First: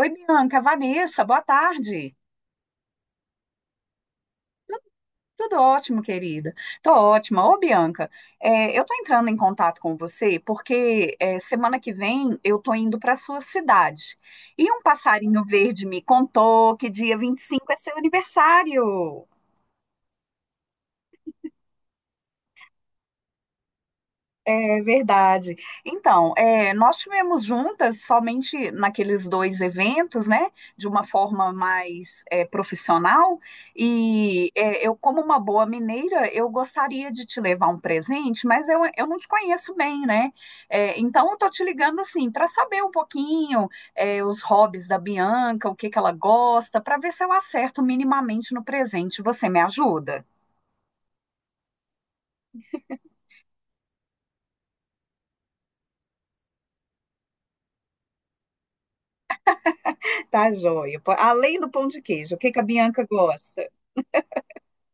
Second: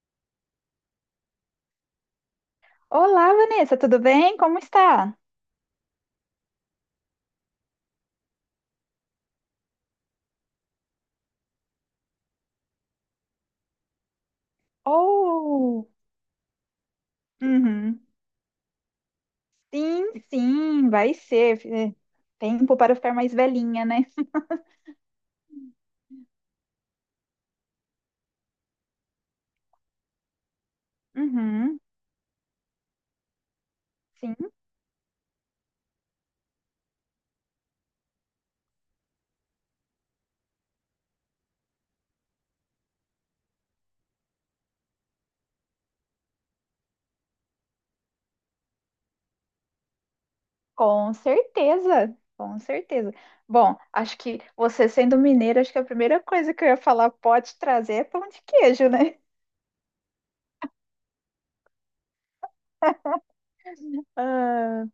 Oi, Bianca, Vanessa, boa tarde. Olá, Vanessa, tudo bem? Como está? Tudo ótimo, querida. Tô ótima. Ô, Bianca, eu tô entrando em contato com você porque, semana que vem eu tô indo para sua cidade. E um passarinho verde Oh. me contou que dia 25 é seu Uhum. aniversário. Sim, sim, vai ser. É. Tempo para ficar mais velhinha, né? É verdade. Então, nós tivemos juntas somente naqueles dois eventos, né? De uma forma Uhum. mais profissional. E Sim, eu, como uma boa mineira, eu gostaria de te levar um presente, mas eu não te conheço bem, né? É, então, eu tô te ligando assim para saber um pouquinho, os hobbies da Bianca, o que que ela gosta, para ver se eu acerto minimamente no presente. Você me ajuda? com certeza, com certeza. Bom, acho que você sendo mineira, acho que a primeira coisa que eu ia falar pode trazer é pão de queijo, né? Tá joia. Pô, além do pão de queijo, o que que a Bianca gosta? Ah,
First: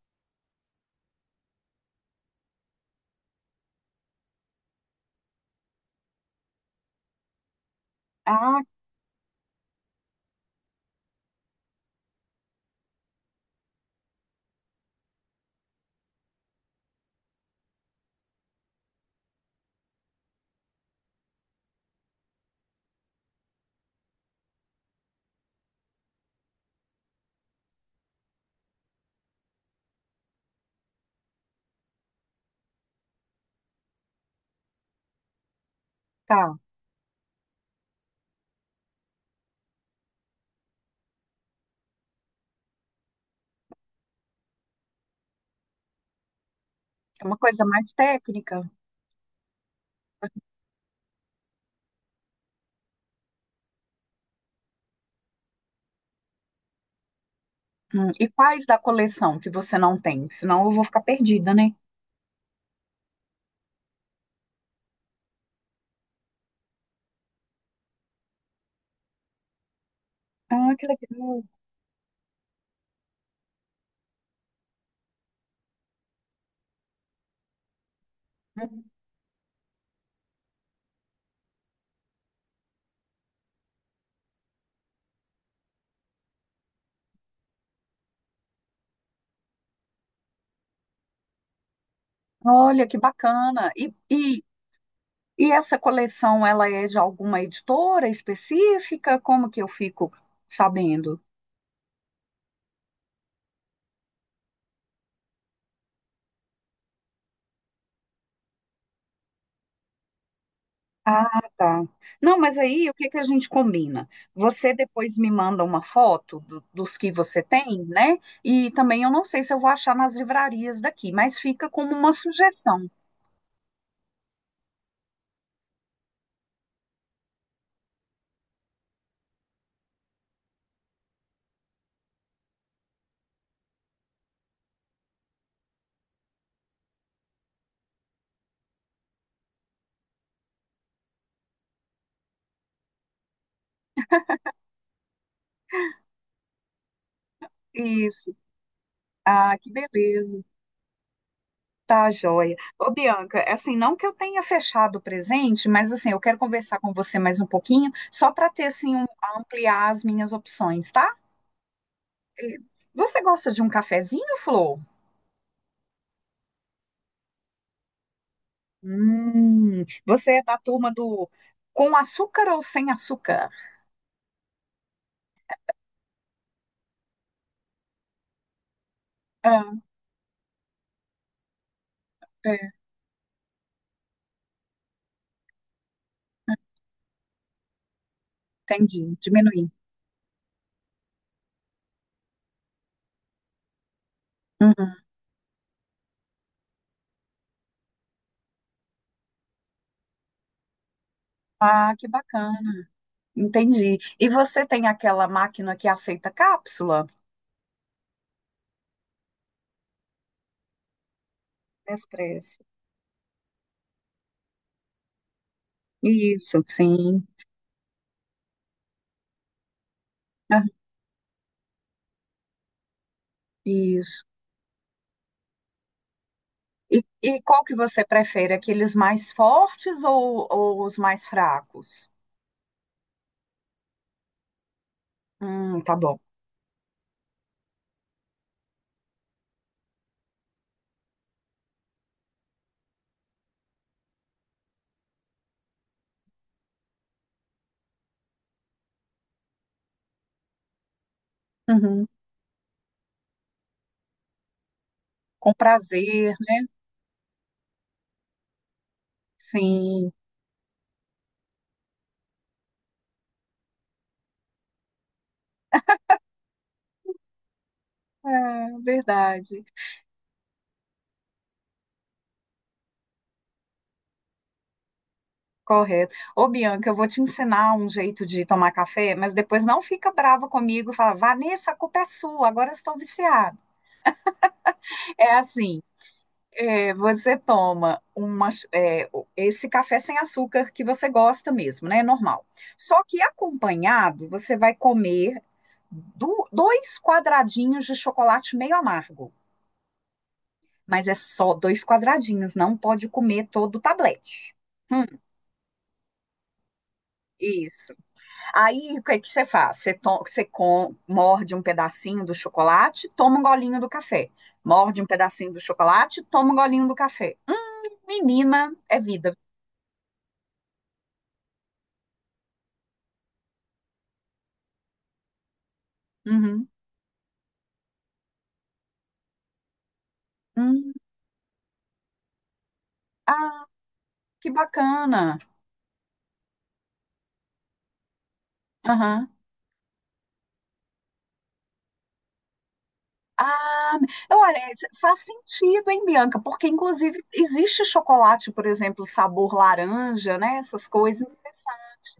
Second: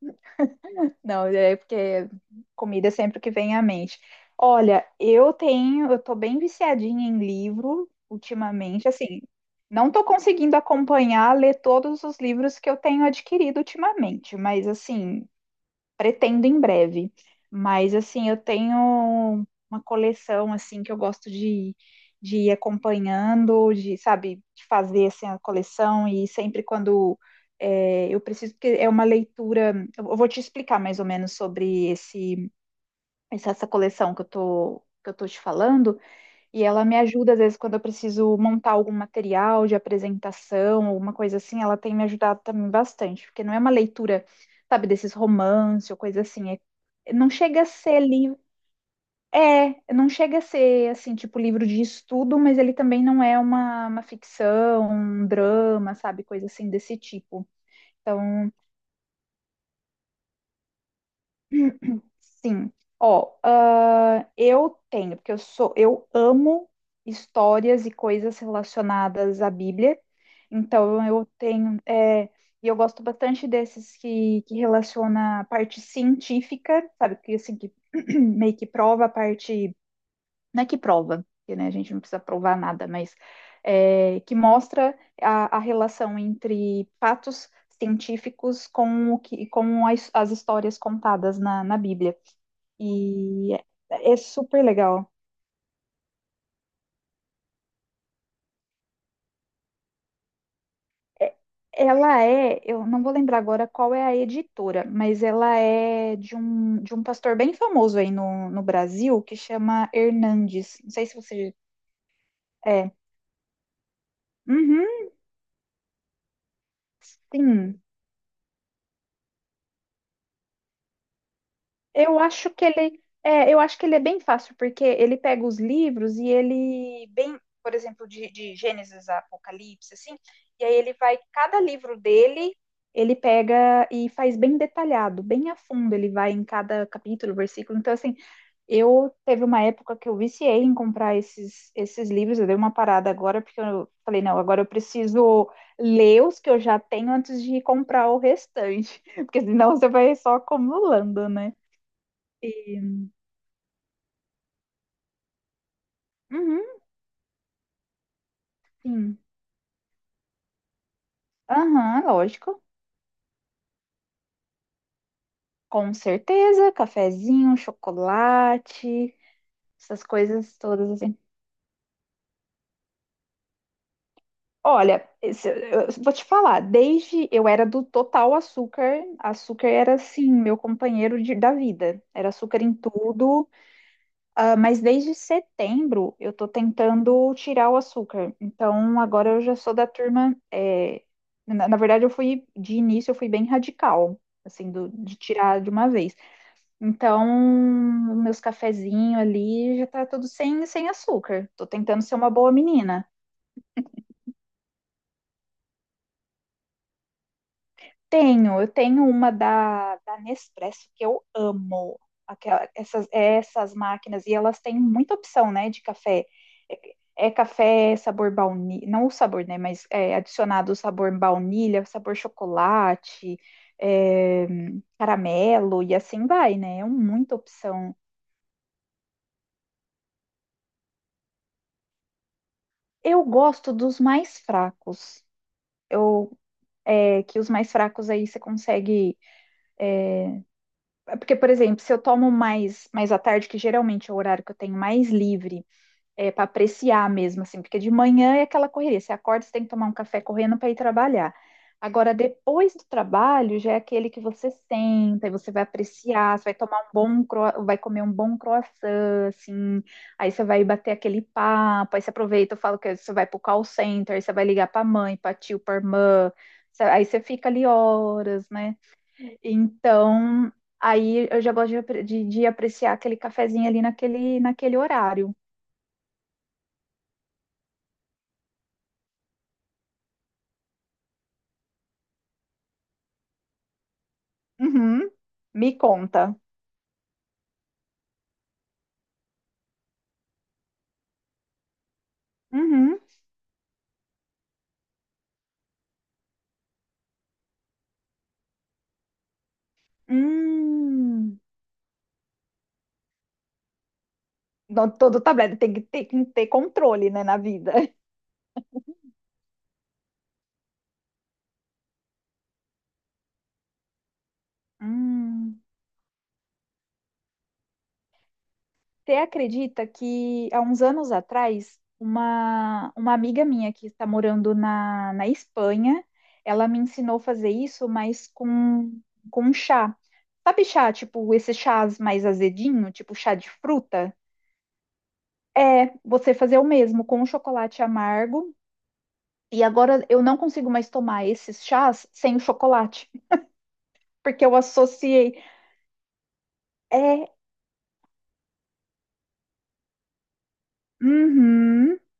não, é porque comida é sempre o que vem à mente. Olha, eu tô bem viciadinha em livro Ah. ultimamente, assim, não tô conseguindo acompanhar, ler todos os livros que eu tenho adquirido ultimamente, mas assim, pretendo em breve. Mas assim, eu tenho uma coleção assim que eu gosto de ir acompanhando, de, sabe, de fazer assim, a coleção e sempre quando eu preciso, porque é uma leitura. Eu vou te explicar mais ou menos sobre esse, essa essa coleção que que eu tô te falando, Tá, e ela me ajuda, às vezes, quando eu preciso montar algum material de apresentação, alguma coisa assim, ela tem me ajudado também bastante, porque não é uma leitura, sabe, desses romance ou coisa assim. É Não uma chega coisa a mais ser livro. técnica. É, não chega a ser, assim, tipo livro de estudo, mas ele também não é uma ficção, um drama, sabe, coisa assim desse tipo. Hum. E Então, quais da coleção que você não tem? Senão eu vou ficar perdida, né? sim. Ó, eu tenho, porque eu sou, eu amo histórias e coisas relacionadas à Bíblia. Ah, que Então eu legal. tenho, e eu gosto bastante desses que relaciona a parte científica, sabe? Que assim, que meio que prova a parte, não é que prova, porque, né, a gente não precisa provar nada, mas que mostra a relação entre fatos científicos com o que, com as histórias contadas na Bíblia. Olha, que E bacana. É super legal. E essa coleção, ela é de alguma editora específica? Como que eu fico sabendo? É- Ela é, eu não vou lembrar agora qual é a editora, mas ela é de um pastor bem famoso aí no Brasil que chama Hernandes. Não sei se Ah, você. tá. Não, mas aí É. o que que a gente combina? Você Uhum, depois me manda uma foto dos que você sim. tem, né? E também eu não sei se eu vou achar nas livrarias daqui, mas fica como uma Eu acho que sugestão. ele é, eu acho que ele é bem fácil, porque ele pega os livros e ele bem, por exemplo, de Gênesis a Apocalipse, assim, e aí ele vai, cada livro dele, ele pega e faz bem detalhado, bem a fundo, ele vai em cada capítulo, versículo. Então, assim, eu teve uma época que eu viciei em comprar esses livros, eu dei uma parada agora, porque eu falei, não, agora eu preciso ler os que eu já tenho antes de comprar o Isso. restante, porque Ah, que senão você vai só beleza. acumulando, né? Tá, joia. Ô, Bianca, é assim, não que eu tenha fechado o presente, mas assim, eu quero Uhum, conversar com você mais um pouquinho, só para ter assim, sim. ampliar as minhas opções, tá? Aham, Eh, lógico. você gosta de um cafezinho, Flor? Com certeza, cafezinho, chocolate, essas Você é da coisas todas turma assim. do com açúcar ou sem açúcar? Olha, eu vou te falar, desde eu era do total açúcar, açúcar Ah, era assim, meu companheiro da vida. Era açúcar é, em tudo, mas desde setembro eu tô tentando tirar o açúcar. Então entendi, agora eu já diminuir. sou da turma, na verdade de início eu fui bem radical, assim, Uhum. de tirar de uma vez. Então, meus cafezinhos ali já tá tudo sem açúcar. Tô Ah, tentando que ser uma boa bacana. menina. Entendi. E você tem aquela máquina que aceita cápsula? Eu tenho uma da Nespresso que eu amo. Expresso. Essas máquinas, e elas têm muita opção, né, de café. Isso, É, sim. é café sabor baunilha, não o sabor, né, mas é Ah, adicionado o sabor baunilha, sabor chocolate, isso. é, caramelo, e assim vai, né? É E, muita e qual que opção. você prefere? Aqueles mais fortes ou os mais fracos? Eu gosto dos mais fracos. Tá bom. Eu, que os mais fracos aí você consegue. Porque, por exemplo, se eu tomo mais à tarde, que geralmente é o horário que eu tenho mais livre, para apreciar mesmo, assim, porque de manhã é aquela correria. Você acorda, você tem que tomar um café correndo para ir trabalhar. Uhum. Agora, depois do trabalho, já é aquele que você senta e você Com vai prazer, apreciar, você vai né? tomar vai comer um bom croissant, assim, Sim, aí você vai bater aquele papo, aí você aproveita, eu falo que você vai pro call center, aí você vai ligar pra mãe, pra tio, pra irmã, aí você fica ali é horas, né? verdade. Então, aí eu já gosto de apreciar aquele cafezinho ali naquele horário. Correto. Ô, Bianca, eu vou te ensinar um jeito de tomar café, mas depois não fica brava comigo e fala, Vanessa, a culpa é sua, agora eu estou viciada. Uhum. É Me assim. conta. É, você toma esse café sem açúcar que você gosta mesmo, né? É normal. Uhum. Só que acompanhado, você vai comer dois quadradinhos de chocolate meio amargo. Mas é Hum. só dois quadradinhos, não pode comer todo o tablete. Não. Hum, Todo tablet tem que ter controle, né, na vida. isso. Aí, o que é que você faz? Você morde um pedacinho do chocolate, toma um golinho do café. Morde um pedacinho do Hum. chocolate, toma um golinho do café. Menina, é Você vida. acredita que há uns anos atrás, uma amiga minha que está morando na Espanha, Uhum. ela me ensinou a fazer isso, mas com chá. Sabe Hum, chá, tipo, esses chás mais azedinho, tipo chá de ah, fruta? que bacana. É, você fazer o mesmo com o chocolate amargo. Aham. E agora eu não consigo mais tomar esses chás sem o chocolate, Ah, porque eu olha, isso faz associei. sentido, hein, Bianca? Porque, inclusive, É, existe chocolate, por exemplo, sabor laranja, né? Essas coisas uhum, interessantes.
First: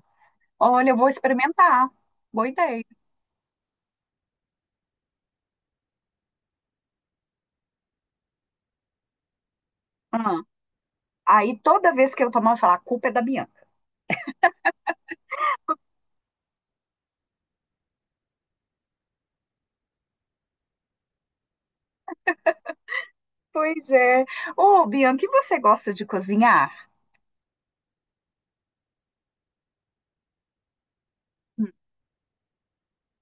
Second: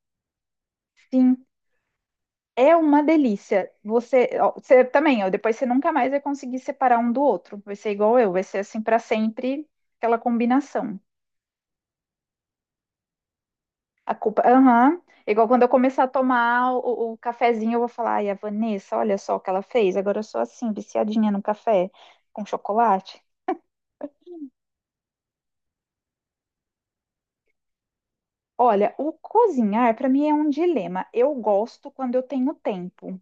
Olha, eu vou sim, experimentar. Boa é ideia. uma delícia. Você também, ó, depois você nunca mais vai conseguir separar um do outro. Vai ser igual eu, vai ser assim para sempre aquela Ah, combinação. aí, toda vez que eu tomar, eu falar, a culpa é da Bianca. A culpa, aham. Igual quando eu começar a tomar o cafezinho, eu vou falar, ai, a Vanessa, olha só o que ela fez. Agora eu sou assim, viciadinha no café com chocolate. Pois é. Ô, Bianca, e você gosta de cozinhar? Olha, o cozinhar para mim é um dilema. Eu Hum, gosto quando eu tenho tempo.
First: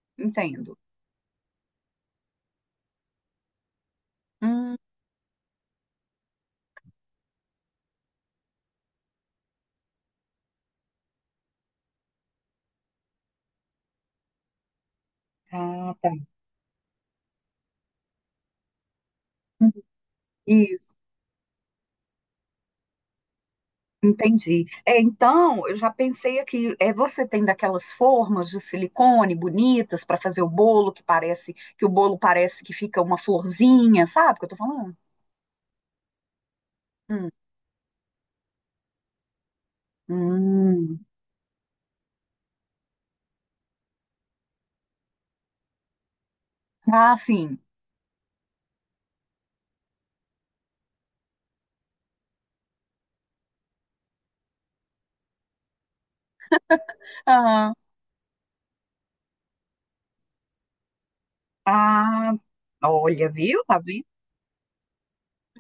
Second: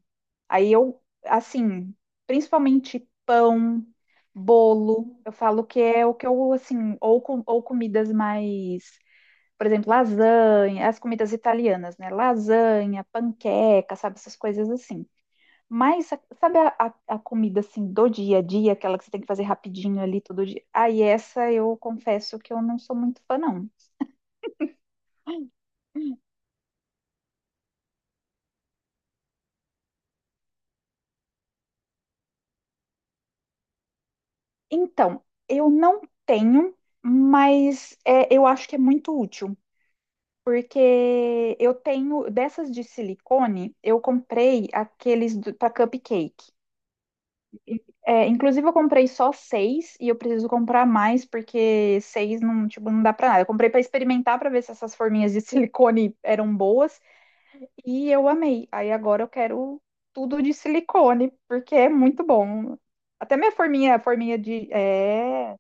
Aí entendo. eu, assim, principalmente pão, Hum, bolo, eu falo que é o que eu, assim, ou comidas mais, por exemplo, lasanha, as comidas italianas, né? Lasanha, panqueca, sabe, essas coisas assim. ah, Mas, tá. sabe a comida, assim, do dia a dia, aquela que você tem que fazer rapidinho ali todo dia? Isso. Aí essa eu confesso que eu não sou muito fã, não. Entendi. É, então, eu já pensei aqui, você tem daquelas formas de silicone bonitas para fazer o bolo, que parece que o bolo parece que fica uma florzinha, sabe o que eu tô falando? Então, eu não tenho, Hum. mas eu acho que é muito útil, Hum. porque eu tenho dessas de silicone, eu comprei aqueles para cupcake. Ah, sim. É, inclusive, eu comprei só seis e eu preciso comprar mais, porque seis não, tipo, não dá para nada. Eu comprei para experimentar para ver se essas forminhas de silicone eram boas Aham. e eu amei. Aí agora eu quero tudo de silicone, porque é muito Ah, bom. olha, Até minha viu? Tá forminha, vendo? forminha de. É.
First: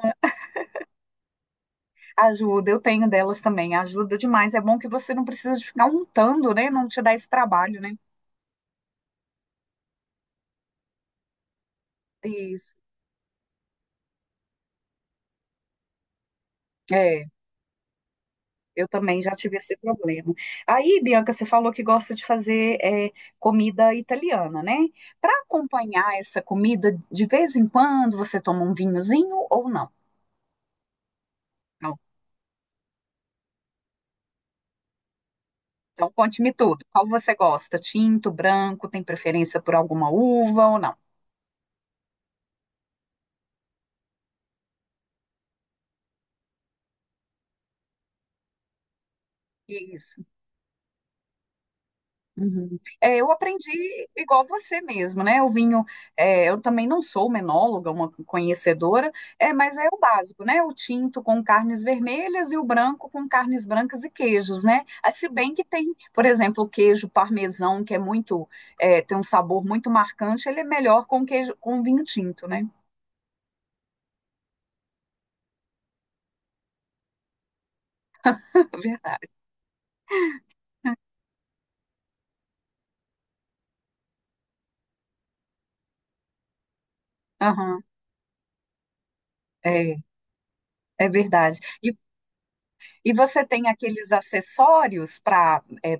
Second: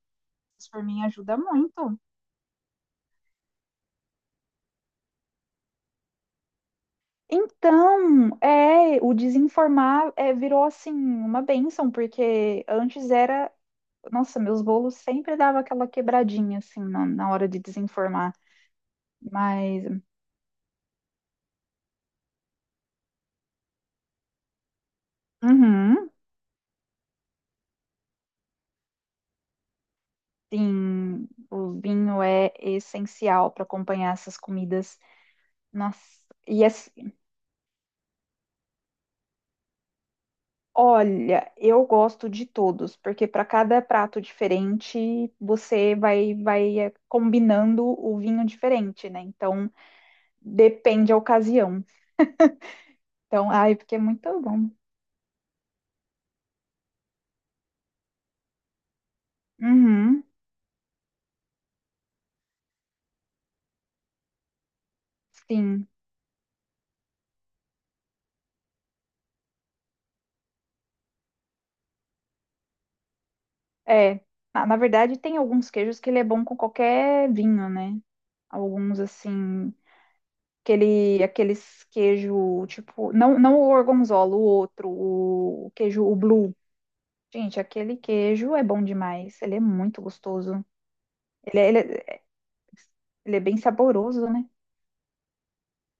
Isso por mim ajuda muito. Ajuda, eu tenho delas também, ajuda demais. É bom que você não precisa de ficar untando, né? Não te dá esse trabalho, né? Então, o desinformar virou assim uma bênção porque Isso. antes era, nossa, meus bolos sempre dava aquela quebradinha assim na, É. na hora de desinformar. Eu também já tive esse Mas, problema. Aí, Bianca, você falou que gosta de fazer comida italiana, né? Para uhum, acompanhar essa comida, de vez em quando você toma um vinhozinho ou não? sim, o Não. vinho é essencial para acompanhar essas comidas. Nossa, Então, conte-me e tudo. Qual assim, você gosta? Tinto, branco? Tem preferência por alguma uva ou não? olha, eu gosto de todos, porque para cada prato diferente você vai combinando o vinho diferente, né? Então, Isso. depende da ocasião. Uhum. É, eu Então, aprendi ai, porque é muito igual bom. você mesmo, né? O vinho, é, eu também não sou uma enóloga, uma conhecedora, mas é o Uhum, básico, né? O tinto com carnes vermelhas e o branco com carnes brancas e queijos, né? Ah, se bem que tem, sim. por exemplo, o queijo parmesão, que é muito, tem um sabor muito marcante, ele é melhor com queijo, com vinho tinto, né? É. Na verdade, tem alguns queijos que ele é bom com qualquer vinho, né? Alguns Verdade. assim, aqueles queijo, tipo, não, não o gorgonzola, o outro, o queijo, o blue. Gente, Aham, aquele queijo é bom demais. Ele é é, muito gostoso. é Ele verdade. é, ele é, E ele é você bem tem aqueles saboroso, né? acessórios para,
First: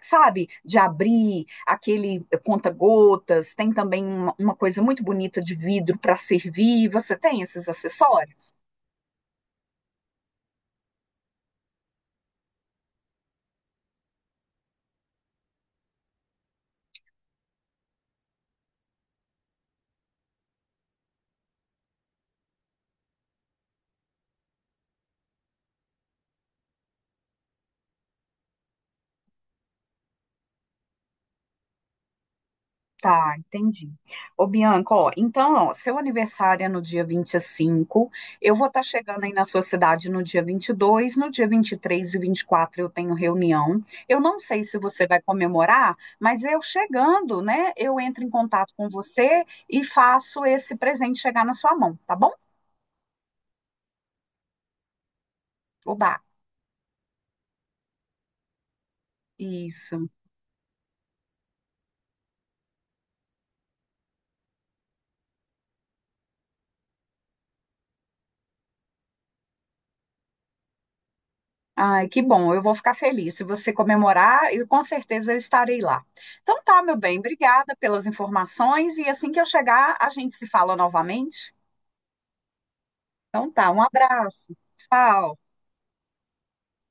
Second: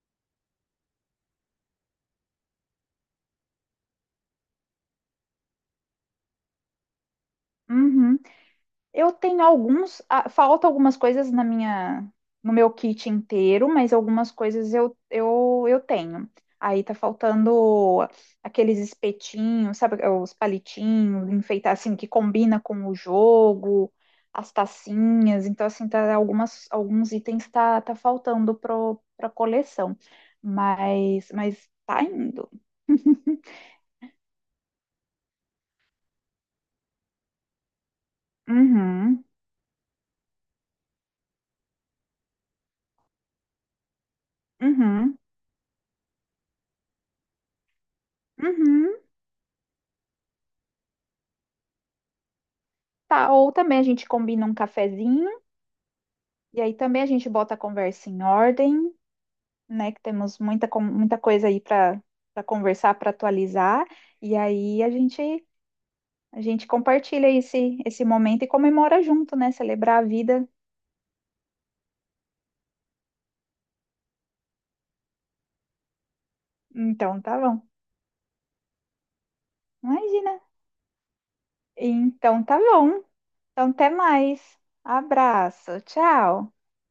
sabe, de abrir, aquele conta-gotas, tem também uma coisa muito bonita de vidro para servir. Você tem esses Uhum. acessórios? Eu tenho alguns, falta algumas coisas na minha, no meu kit inteiro, mas algumas coisas eu tenho. Aí tá faltando aqueles espetinhos, sabe, os palitinhos, enfeitar assim que combina com o jogo, as tacinhas. Então assim, tá algumas alguns itens tá faltando pro pra coleção. Mas tá indo. Tá, entendi. Ô, Bianca, ó, então, ó, seu aniversário é no dia 25, eu vou estar chegando Uhum. aí na sua cidade no dia 22, no dia 23, e 24 eu tenho reunião. Eu não sei se você Uhum. vai comemorar, mas eu chegando, né, eu entro em contato com Uhum. você e faço esse presente chegar na sua mão, tá bom? Tá, ou também a gente combina um cafezinho. Oba, E aí também a gente bota a conversa em ordem, né? Que isso. temos muita coisa aí para conversar, para atualizar. E aí a gente compartilha esse momento e comemora junto, né? Celebrar a vida. Ai, que bom, eu vou ficar feliz. Se você comemorar, eu com certeza eu estarei lá. Então tá, meu bem, Então tá bom. obrigada pelas informações e assim que eu chegar, a gente Imagina. se fala novamente. Então tá bom. Então tá, Então um até abraço. mais. Tchau. Abraço. Tchau.